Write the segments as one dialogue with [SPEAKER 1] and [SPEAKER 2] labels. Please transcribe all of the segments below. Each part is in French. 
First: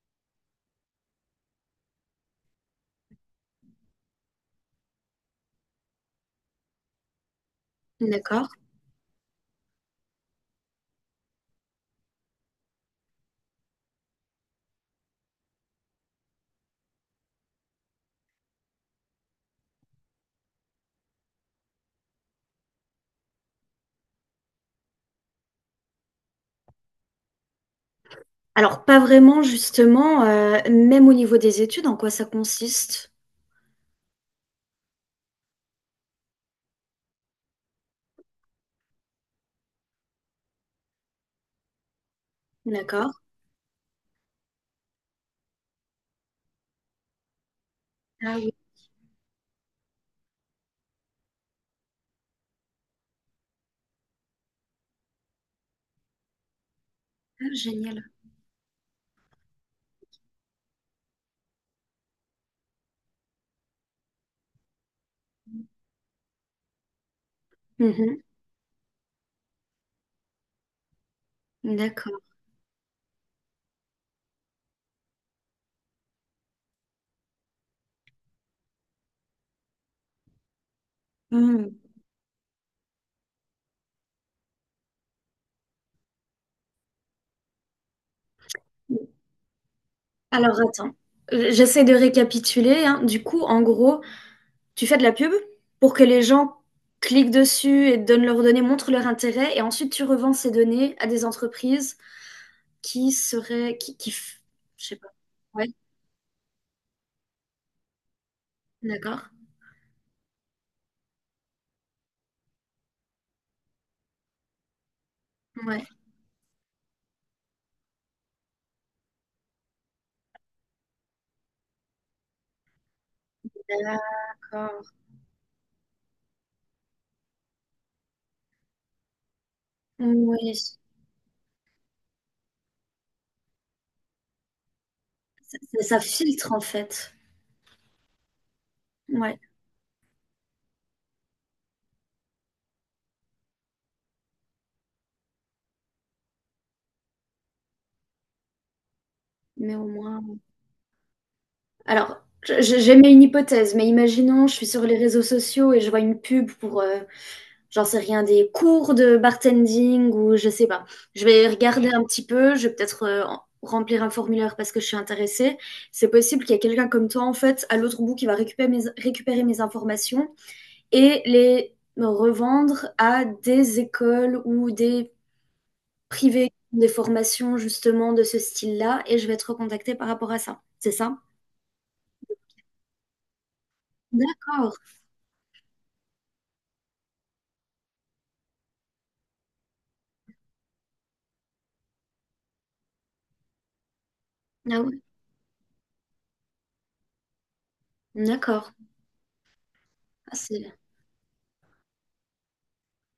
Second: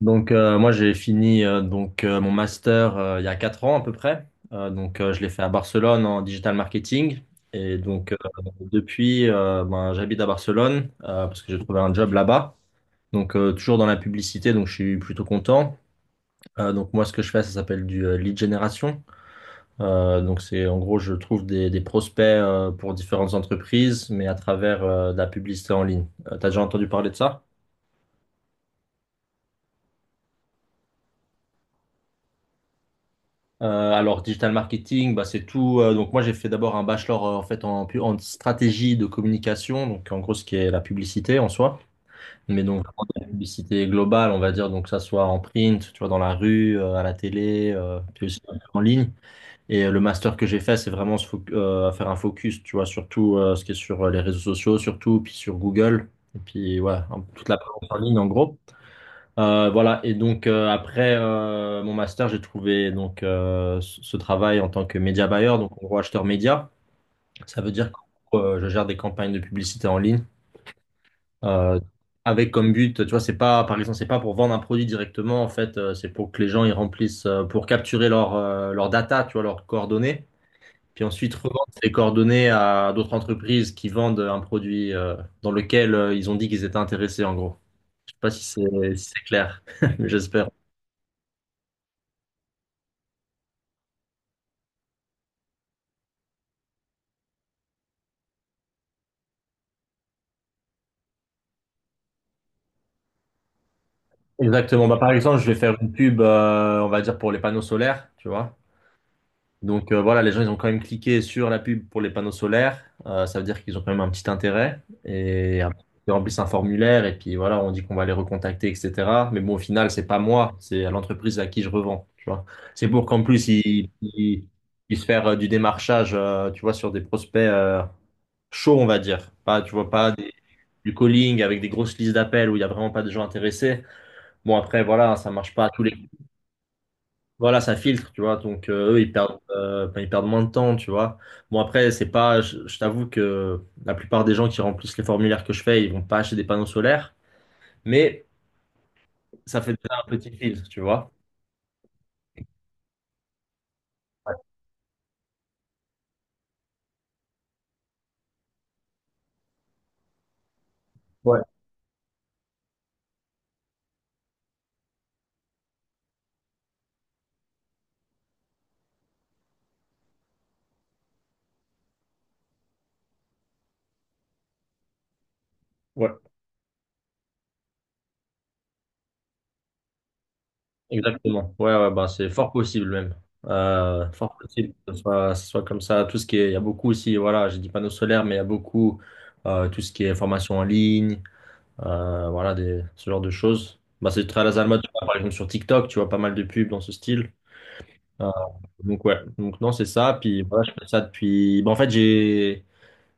[SPEAKER 1] Donc, moi j'ai fini, donc, mon master, il y a 4 ans à peu près. Donc, je l'ai fait à Barcelone en digital marketing et donc,
[SPEAKER 2] D'accord.
[SPEAKER 1] depuis, ben, j'habite à Barcelone, parce que j'ai trouvé un job là-bas. Donc, toujours dans la publicité, donc je suis plutôt content. Donc, moi ce que je fais ça s'appelle du, lead generation. Donc, c'est en gros je trouve des prospects, pour différentes entreprises, mais à travers, de la publicité en ligne. T'as déjà entendu parler de ça?
[SPEAKER 2] Alors, pas vraiment justement, même au niveau des études, en quoi ça consiste?
[SPEAKER 1] Alors, digital marketing, bah, c'est tout. Donc, moi, j'ai fait d'abord un bachelor, en fait en stratégie de communication, donc en gros, ce qui est la publicité en soi, mais donc vraiment
[SPEAKER 2] D'accord.
[SPEAKER 1] de la publicité globale, on va dire, donc que ça soit en print, tu vois, dans la rue, à la télé, puis
[SPEAKER 2] Ah
[SPEAKER 1] aussi
[SPEAKER 2] oui.
[SPEAKER 1] un peu en ligne. Et, le master que j'ai fait, c'est vraiment faire un focus, tu vois, surtout, ce qui est sur, les réseaux sociaux, surtout, puis sur Google, et puis ouais, toute
[SPEAKER 2] Ah
[SPEAKER 1] la présence en
[SPEAKER 2] génial.
[SPEAKER 1] ligne en gros. Voilà, et donc, après, mon master, j'ai trouvé donc, ce travail en tant que média buyer, donc en gros acheteur média. Ça veut dire
[SPEAKER 2] Mmh.
[SPEAKER 1] que, je gère des campagnes de publicité en ligne, euh,
[SPEAKER 2] D'accord.
[SPEAKER 1] avec comme but, tu vois, c'est pas par exemple, c'est pas pour vendre un produit directement en fait, c'est pour que les gens ils remplissent, pour capturer leur, leur data, tu vois, leurs coordonnées, puis ensuite revendre
[SPEAKER 2] Mmh.
[SPEAKER 1] ces coordonnées à d'autres entreprises qui vendent un produit, dans lequel, ils ont dit qu'ils étaient intéressés en gros. Je sais pas si c'est
[SPEAKER 2] Mmh.
[SPEAKER 1] si c'est clair, mais j'espère.
[SPEAKER 2] Alors attends, j'essaie de récapituler, hein. Du coup, en gros, tu fais de la pub pour que les gens cliquent dessus et donnent leurs données, montrent leur intérêt et ensuite tu revends ces données à des entreprises qui seraient qui f
[SPEAKER 1] Exactement.
[SPEAKER 2] je sais
[SPEAKER 1] Bah,
[SPEAKER 2] pas.
[SPEAKER 1] par exemple, je vais
[SPEAKER 2] Ouais,
[SPEAKER 1] faire une pub, on va dire, pour les panneaux solaires, tu vois.
[SPEAKER 2] d'accord.
[SPEAKER 1] Donc, voilà, les gens, ils ont quand même cliqué sur la pub pour les panneaux solaires. Ça veut dire qu'ils ont quand même un petit intérêt. Et après,
[SPEAKER 2] Ouais.
[SPEAKER 1] ils remplissent un formulaire et puis voilà, on dit qu'on va les recontacter, etc. Mais bon, au final, c'est pas moi, c'est à l'entreprise à qui je revends, tu vois. C'est pour qu'en plus, ils
[SPEAKER 2] D'accord.
[SPEAKER 1] puissent faire, du démarchage, tu vois, sur des prospects, chauds, on va dire. Pas, tu vois, pas
[SPEAKER 2] Oui.
[SPEAKER 1] du calling avec des grosses listes d'appels où il y a vraiment pas de gens intéressés. Bon, après, voilà, ça marche
[SPEAKER 2] Ça
[SPEAKER 1] pas à tous les.
[SPEAKER 2] ça ça filtre en fait.
[SPEAKER 1] Voilà, ça filtre, tu vois. Donc, eux, ils perdent,
[SPEAKER 2] Ouais.
[SPEAKER 1] enfin, ils perdent moins de temps, tu vois. Bon, après, c'est pas, je t'avoue que la plupart des gens qui remplissent les formulaires que je fais, ils vont pas acheter des panneaux solaires, mais ça fait
[SPEAKER 2] Mais au
[SPEAKER 1] déjà un
[SPEAKER 2] moins.
[SPEAKER 1] petit filtre, tu vois.
[SPEAKER 2] Alors, j'aimais une hypothèse, mais
[SPEAKER 1] Ouais,
[SPEAKER 2] imaginons, je suis sur les réseaux sociaux et je vois une pub pour, j'en sais rien, des cours de bartending ou je sais pas. Je
[SPEAKER 1] ouais,
[SPEAKER 2] vais regarder un petit peu, je vais peut-être remplir un formulaire parce que je suis intéressée. C'est possible qu'il y ait quelqu'un comme toi, en fait, à l'autre bout qui va récupérer mes informations et les revendre à des écoles ou des
[SPEAKER 1] ouais,
[SPEAKER 2] privés, des formations justement de ce style-là et je vais être recontactée par rapport à ça. C'est ça?
[SPEAKER 1] exactement. Ouais, ouais, bah, c'est fort possible même. Fort possible
[SPEAKER 2] D'accord.
[SPEAKER 1] que ce soit comme ça. Tout ce qui est, il y a beaucoup aussi, voilà, j'ai dit panneaux solaires, mais il y a beaucoup, tout ce qui est formation en ligne, voilà, des, ce genre de choses. Bah, c'est très à la
[SPEAKER 2] Ah
[SPEAKER 1] mode, tu
[SPEAKER 2] ouais,
[SPEAKER 1] vois, par exemple, sur TikTok, tu vois pas mal de pubs dans ce style. Euh,
[SPEAKER 2] d'accord.
[SPEAKER 1] donc ouais, donc non, c'est ça.
[SPEAKER 2] Ah,
[SPEAKER 1] Puis voilà, je
[SPEAKER 2] c'est
[SPEAKER 1] fais ça depuis. Bah, en fait, j'ai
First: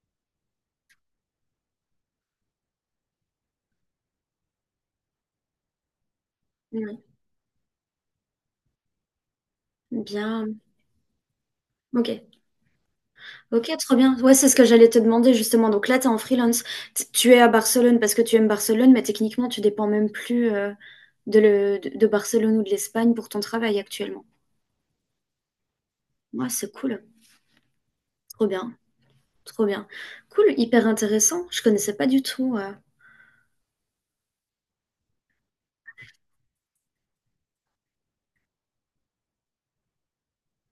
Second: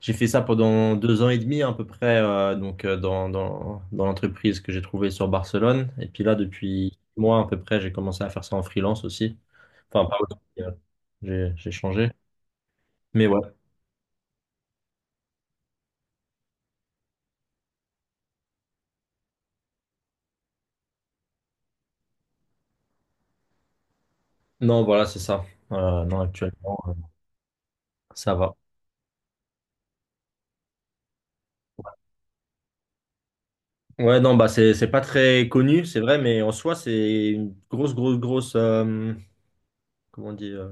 [SPEAKER 1] j'ai fait ça pendant 2 ans et demi à peu près, dans l'entreprise que j'ai trouvée sur Barcelone. Et puis là, depuis
[SPEAKER 2] ouais,
[SPEAKER 1] 6 mois à peu près, j'ai commencé à faire ça en freelance aussi. Enfin, pas
[SPEAKER 2] bien.
[SPEAKER 1] aussi, j'ai changé.
[SPEAKER 2] Ok,
[SPEAKER 1] Mais ouais,
[SPEAKER 2] ok, trop bien. Ouais, c'est ce que j'allais te demander justement. Donc là, tu es en freelance. Tu es à Barcelone parce que tu aimes Barcelone, mais techniquement, tu dépends même plus de Barcelone ou de l'Espagne pour ton travail actuellement.
[SPEAKER 1] non, voilà, c'est ça. Non,
[SPEAKER 2] Ouais, c'est
[SPEAKER 1] actuellement,
[SPEAKER 2] cool.
[SPEAKER 1] ça
[SPEAKER 2] Trop
[SPEAKER 1] va.
[SPEAKER 2] bien, trop bien. Cool, hyper intéressant. Je connaissais pas du tout.
[SPEAKER 1] Ouais, non, bah c'est pas très connu, c'est vrai, mais en soi, c'est une grosse, grosse, grosse. Comment on dit,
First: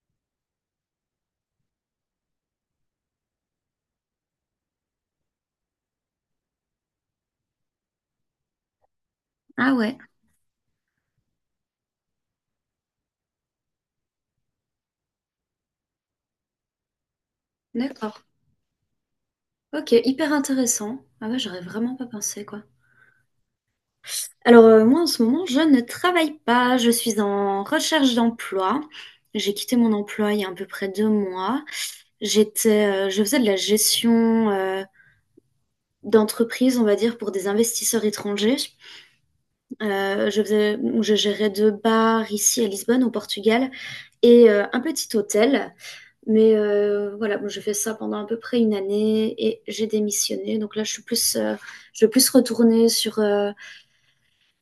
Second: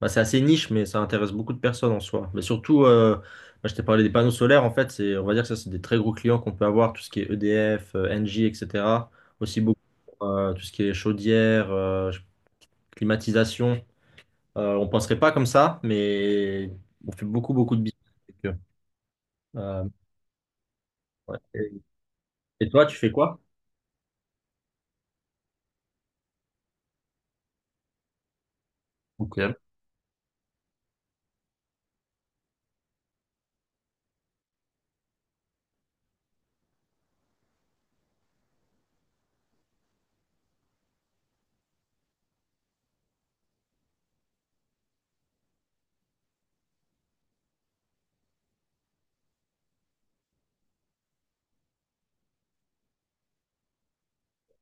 [SPEAKER 1] bah, c'est assez niche, mais ça intéresse beaucoup de personnes en soi. Mais surtout, bah, je t'ai parlé des panneaux solaires, en fait, c'est, on va dire que ça, c'est des très gros clients qu'on peut avoir, tout ce qui est EDF, Engie, etc. Aussi
[SPEAKER 2] Ah
[SPEAKER 1] beaucoup,
[SPEAKER 2] ouais,
[SPEAKER 1] tout ce qui est chaudière, climatisation. On penserait pas comme ça, mais on fait beaucoup, beaucoup de business
[SPEAKER 2] d'accord.
[SPEAKER 1] avec eux. Euh,
[SPEAKER 2] Ok, hyper intéressant. Ah
[SPEAKER 1] ouais.
[SPEAKER 2] ouais, j'aurais
[SPEAKER 1] Et
[SPEAKER 2] vraiment pas pensé, quoi.
[SPEAKER 1] toi, tu fais quoi?
[SPEAKER 2] Alors, moi, en ce moment, je ne travaille pas. Je suis en recherche d'emploi.
[SPEAKER 1] Ok.
[SPEAKER 2] J'ai quitté mon emploi il y a à peu près 2 mois. Je faisais de la gestion, d'entreprise, on va dire, pour des investisseurs étrangers. Je gérais deux bars ici à Lisbonne, au Portugal, et un petit hôtel. Mais voilà, bon, j'ai fait ça pendant à peu près une année et j'ai démissionné. Donc là, je vais plus retourner sur,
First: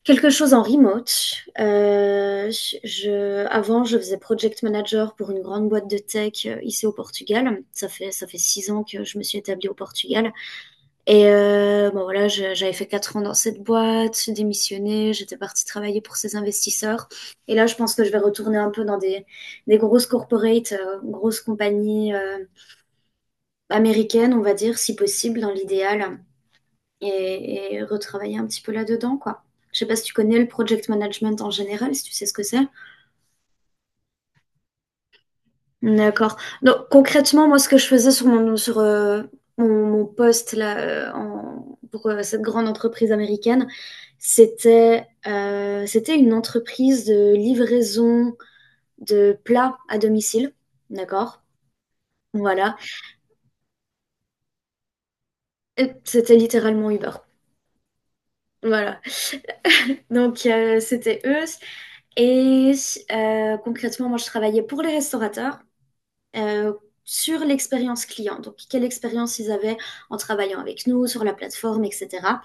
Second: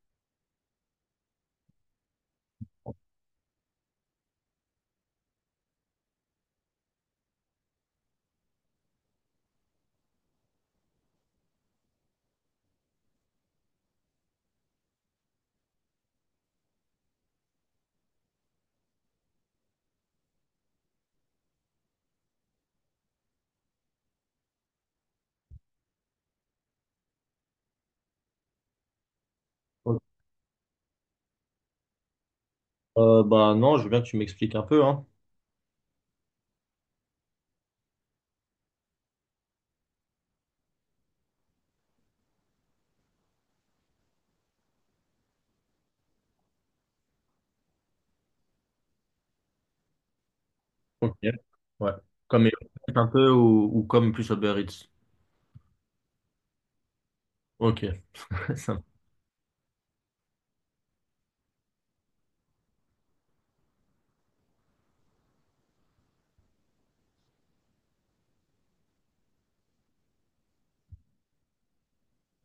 [SPEAKER 2] quelque chose en remote. Je faisais project manager pour une grande boîte de tech ici au Portugal. Ça fait 6 ans que je me suis établie au Portugal. Et bon voilà, j'avais fait 4 ans dans cette boîte, j'ai démissionné, j'étais partie travailler pour ces investisseurs. Et là, je pense que je vais retourner un peu dans des grosses corporates, grosses compagnies américaines, on va dire, si possible, dans l'idéal et retravailler un petit peu là-dedans, quoi. Je sais pas si tu connais le project management en général, si tu sais ce que c'est.
[SPEAKER 1] Bah non, je veux bien que tu m'expliques un peu, hein.
[SPEAKER 2] D'accord. Donc concrètement, moi, ce que je faisais sur mon poste là, pour cette grande entreprise américaine, c'était une entreprise de livraison de plats à domicile.
[SPEAKER 1] Ok.
[SPEAKER 2] D'accord.
[SPEAKER 1] Ouais. Comme Uber
[SPEAKER 2] Voilà.
[SPEAKER 1] Eats un peu ou comme plus Uber Eats.
[SPEAKER 2] Et c'était littéralement Uber.
[SPEAKER 1] Ok. Ça
[SPEAKER 2] Voilà. Donc c'était eux. Et concrètement, moi, je travaillais pour les restaurateurs. euh, sur l'expérience client. Donc, quelle expérience ils avaient en travaillant avec nous, sur la plateforme, etc.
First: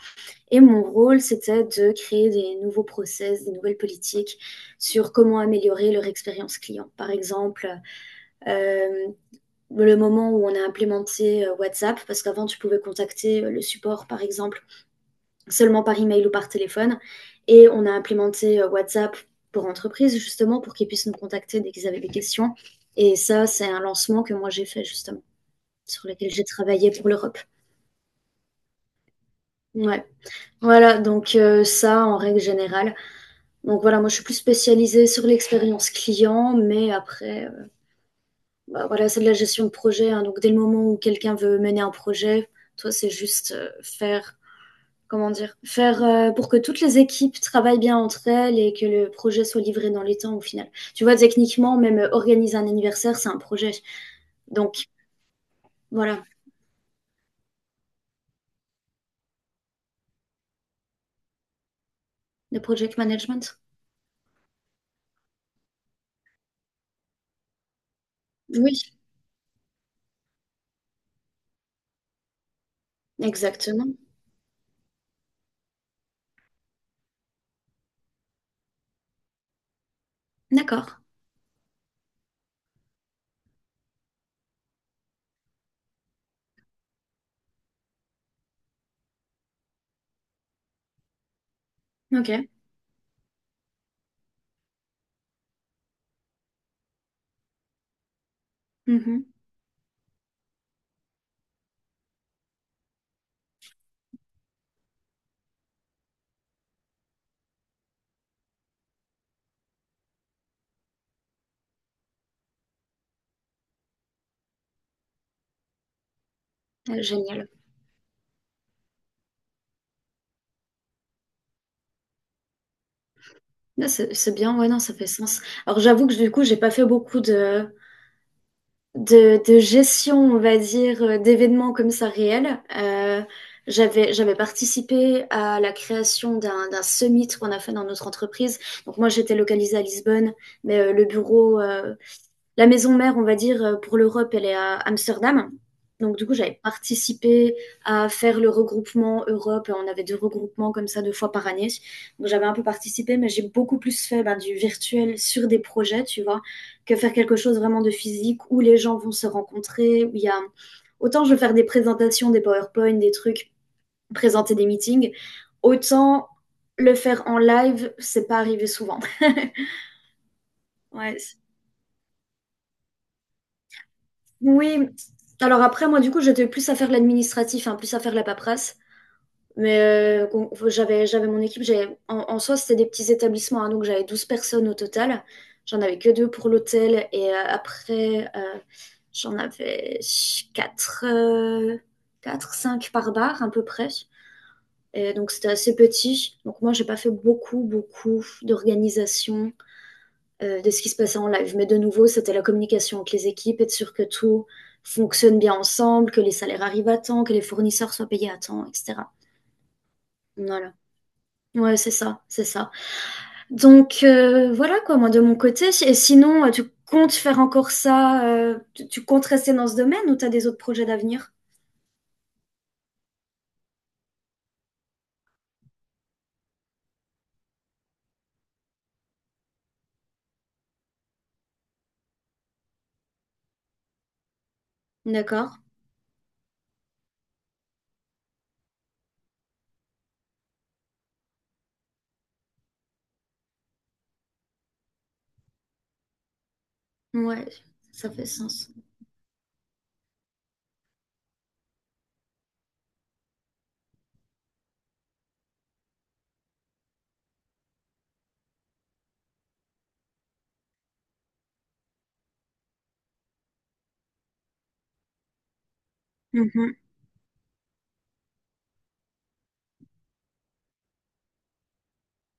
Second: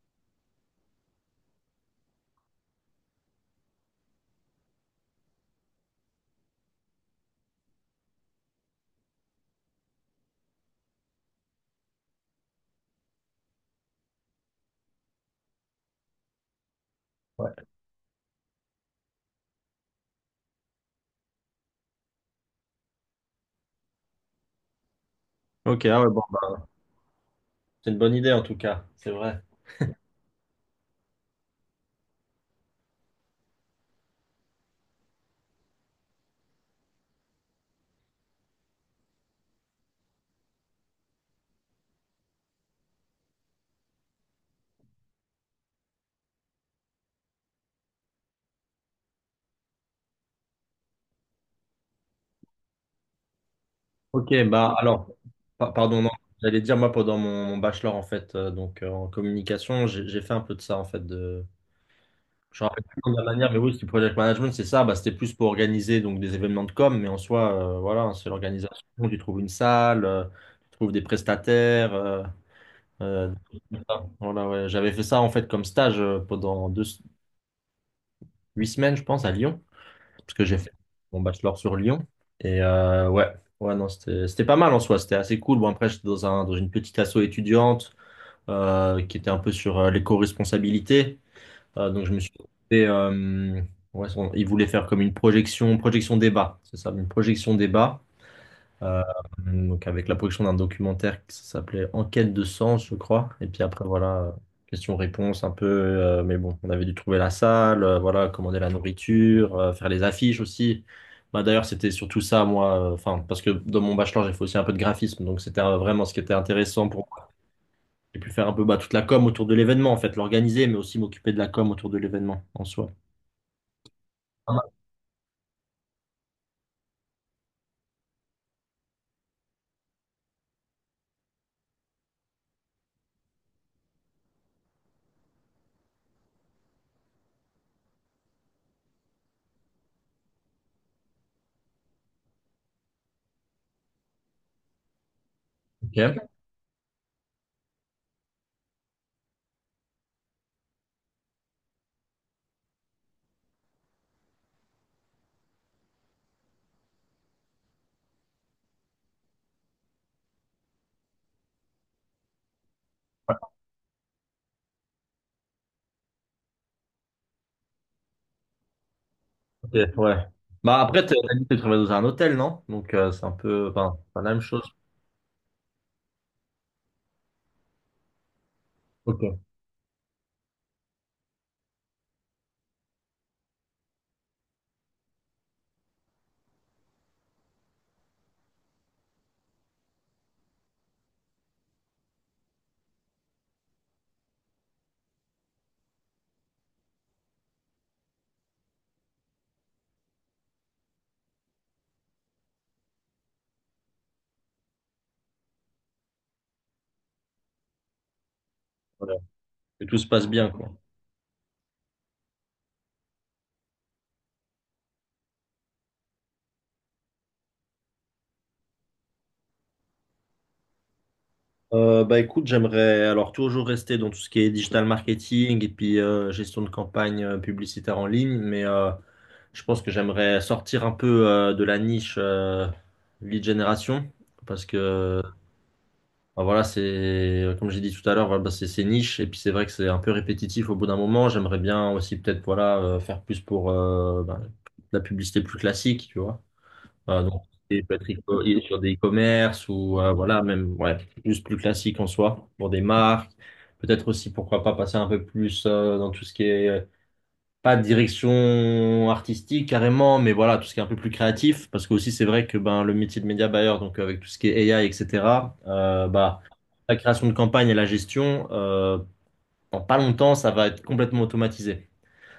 [SPEAKER 2] Et mon rôle, c'était de créer des nouveaux process, des nouvelles politiques sur comment améliorer leur expérience client. Par exemple, euh, le moment où on a implémenté WhatsApp, parce qu'avant, tu pouvais contacter le support, par exemple, seulement par email ou par téléphone.
[SPEAKER 1] Ouais.
[SPEAKER 2] Et on a implémenté WhatsApp pour entreprise, justement, pour qu'ils puissent nous contacter dès qu'ils avaient des questions. Et ça, c'est un lancement que moi, j'ai fait, justement
[SPEAKER 1] Ok, ah ouais,
[SPEAKER 2] sur
[SPEAKER 1] bon,
[SPEAKER 2] lesquels j'ai
[SPEAKER 1] bah,
[SPEAKER 2] travaillé pour l'Europe.
[SPEAKER 1] c'est une bonne idée en tout cas, c'est vrai.
[SPEAKER 2] Ouais. Voilà, donc ça en règle générale. Donc voilà, moi je suis plus spécialisée sur l'expérience client, mais après, bah, voilà, c'est de la gestion de projet, hein. Donc dès le moment où quelqu'un veut mener un projet, toi c'est juste faire, comment dire, faire pour que toutes les équipes travaillent bien entre elles et que le projet soit livré dans les temps au final. Tu vois, techniquement, même organiser un anniversaire, c'est un projet.
[SPEAKER 1] Ok, bah
[SPEAKER 2] Donc
[SPEAKER 1] alors, pardon, non,
[SPEAKER 2] voilà,
[SPEAKER 1] j'allais dire moi pendant mon bachelor en fait, en communication, j'ai fait un peu de ça en fait.
[SPEAKER 2] le
[SPEAKER 1] Je me rappelle
[SPEAKER 2] project
[SPEAKER 1] plus de la manière, mais
[SPEAKER 2] management.
[SPEAKER 1] oui, c'était project management, c'est ça, bah, c'était plus pour organiser donc des événements de com, mais en soi, voilà, hein, c'est l'organisation,
[SPEAKER 2] Oui,
[SPEAKER 1] tu trouves une salle, tu trouves des prestataires, des trucs comme
[SPEAKER 2] exactement.
[SPEAKER 1] ça. Voilà, ouais. J'avais fait ça en fait comme stage, pendant deux, 8 semaines, je pense, à Lyon. Parce que j'ai fait
[SPEAKER 2] D'accord.
[SPEAKER 1] mon bachelor sur Lyon. Et, ouais, ouais, non, c'était pas mal en soi, c'était assez cool. Bon, après, j'étais dans une petite asso étudiante, qui était un peu sur, l'éco-responsabilité. Donc, je me suis
[SPEAKER 2] Ok.
[SPEAKER 1] fait, ouais, ils voulaient faire comme une projection, projection débat, c'est ça, une projection débat. Euh,
[SPEAKER 2] Mhm.
[SPEAKER 1] donc, avec la production d'un documentaire qui s'appelait Enquête de sens, je crois. Et puis après, voilà, question-réponse un peu. Mais bon, on avait dû trouver la salle, voilà, commander la nourriture, faire les affiches aussi. Bah, d'ailleurs, c'était surtout ça, moi, enfin, parce que dans mon bachelor, j'ai fait aussi un peu de graphisme, donc c'était, vraiment ce qui était intéressant
[SPEAKER 2] Ah,
[SPEAKER 1] pour moi.
[SPEAKER 2] génial.
[SPEAKER 1] J'ai pu faire un peu, bah, toute la com autour de l'événement, en fait, l'organiser, mais aussi m'occuper de la com autour de l'événement en soi.
[SPEAKER 2] Ah, c'est bien,
[SPEAKER 1] Ah,
[SPEAKER 2] ouais, non, ça fait sens. Alors j'avoue que du coup, j'ai pas fait beaucoup de gestion, on va dire, d'événements comme ça réels. J'avais participé à la création d'un summit qu'on a fait dans notre entreprise. Donc moi, j'étais localisée à Lisbonne, mais le bureau, la maison mère, on va dire, pour l'Europe, elle est à Amsterdam. Donc, du
[SPEAKER 1] ok.
[SPEAKER 2] coup, j'avais participé à faire le regroupement Europe. On avait deux regroupements comme ça deux fois par année. Donc, j'avais un peu participé, mais j'ai beaucoup plus fait ben, du virtuel sur des projets, tu vois, que faire quelque chose vraiment de physique où les gens vont se rencontrer, où il y a. Autant je veux faire des présentations, des PowerPoint, des trucs, présenter des meetings, autant le faire en live, c'est pas arrivé souvent.
[SPEAKER 1] Ok, ouais. Bah après, t'as
[SPEAKER 2] ouais,
[SPEAKER 1] t'as dit que tu travailles dans un hôtel, non? Donc, c'est un peu, enfin, pas la même chose.
[SPEAKER 2] Oui, alors après, moi, du coup, j'étais plus à faire l'administratif, hein, plus à faire la paperasse.
[SPEAKER 1] Ok,
[SPEAKER 2] Mais j'avais mon équipe, en soi, c'était des petits établissements, hein, donc j'avais 12 personnes au total. J'en avais que deux pour l'hôtel et après, j'en avais 4, 4, 5 par bar à peu près. Et donc c'était assez petit. Donc moi, j'ai pas fait beaucoup, beaucoup d'organisation de ce qui se passait en live. Mais de nouveau, c'était la communication avec les équipes, être sûr que tout fonctionne bien ensemble, que les salaires arrivent à temps, que les fournisseurs soient payés à temps, etc.
[SPEAKER 1] voilà. Que tout se passe bien, quoi.
[SPEAKER 2] Voilà. Ouais, c'est ça, c'est ça. Donc voilà quoi, moi de mon côté. Et sinon, tu comptes faire encore ça tu comptes rester dans ce domaine ou tu as des autres projets d'avenir?
[SPEAKER 1] Bah écoute, j'aimerais alors toujours rester dans tout ce qui est digital marketing et puis, gestion de campagne, publicitaire en ligne, mais, je pense que j'aimerais sortir un peu, de la niche, lead generation, parce que
[SPEAKER 2] D'accord.
[SPEAKER 1] bah, voilà, c'est comme j'ai dit tout à l'heure, voilà, bah, c'est niche et puis c'est vrai que c'est un peu répétitif au bout d'un moment. J'aimerais bien aussi peut-être, voilà, faire plus pour, bah, la publicité plus classique, tu vois. Donc,
[SPEAKER 2] Ouais,
[SPEAKER 1] il peut être
[SPEAKER 2] ça fait
[SPEAKER 1] et
[SPEAKER 2] sens.
[SPEAKER 1] sur des e-commerce ou, voilà, même ouais, juste plus classique en soi pour des marques. Peut-être aussi, pourquoi pas passer un peu plus, dans tout ce qui est, pas de direction artistique carrément, mais voilà, tout ce qui est un peu plus créatif. Parce que aussi, c'est vrai que ben, le métier de média buyer, donc avec tout ce qui est AI, etc., bah,
[SPEAKER 2] Mhm.
[SPEAKER 1] la création de campagne et la gestion, en pas longtemps, ça va être complètement automatisé.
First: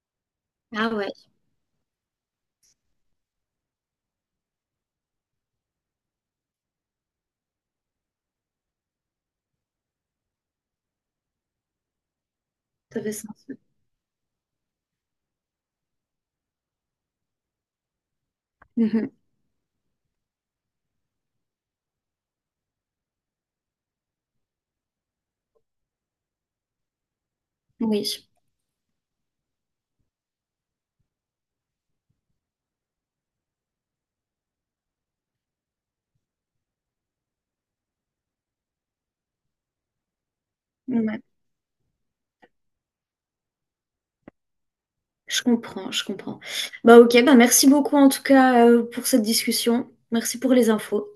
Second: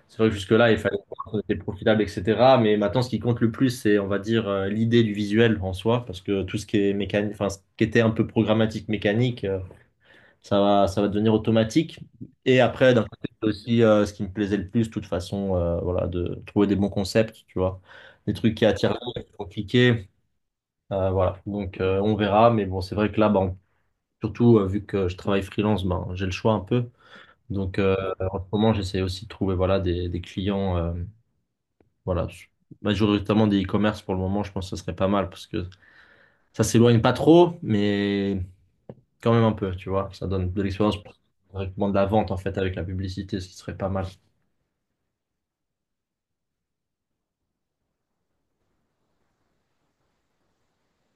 [SPEAKER 1] C'est vrai que jusque-là, il
[SPEAKER 2] Ah
[SPEAKER 1] fallait
[SPEAKER 2] ouais,
[SPEAKER 1] voir si c'était profitable, etc. Mais maintenant, ce qui compte le plus, c'est, on va dire, l'idée du visuel en soi, parce que tout ce qui est mécanique, enfin, ce qui était un peu programmatique, mécanique, ça va devenir automatique. Et après,
[SPEAKER 2] ça
[SPEAKER 1] d'un
[SPEAKER 2] fait
[SPEAKER 1] côté,
[SPEAKER 2] sens.
[SPEAKER 1] c'est aussi, ce qui me plaisait le plus, de toute façon, voilà, de trouver des bons concepts, tu vois, des trucs qui attirent
[SPEAKER 2] Mhm.
[SPEAKER 1] l'œil, qui font cliquer, voilà. Donc, on verra. Mais bon, c'est vrai que là, ben, surtout, vu que je travaille freelance, ben, j'ai le choix un peu. Donc,
[SPEAKER 2] Oui,
[SPEAKER 1] en ce moment, j'essaie aussi de trouver, voilà, des clients. Voilà. Majoritairement des e-commerce pour le moment, je pense que ce serait pas mal parce que ça s'éloigne pas trop, mais quand même un peu, tu vois. Ça donne de l'expérience
[SPEAKER 2] Ouais.
[SPEAKER 1] directement de la vente en fait avec la publicité, ce qui serait pas mal.
[SPEAKER 2] Je comprends, je comprends. Bah ok, bah merci beaucoup en tout cas pour cette discussion. Merci pour les infos.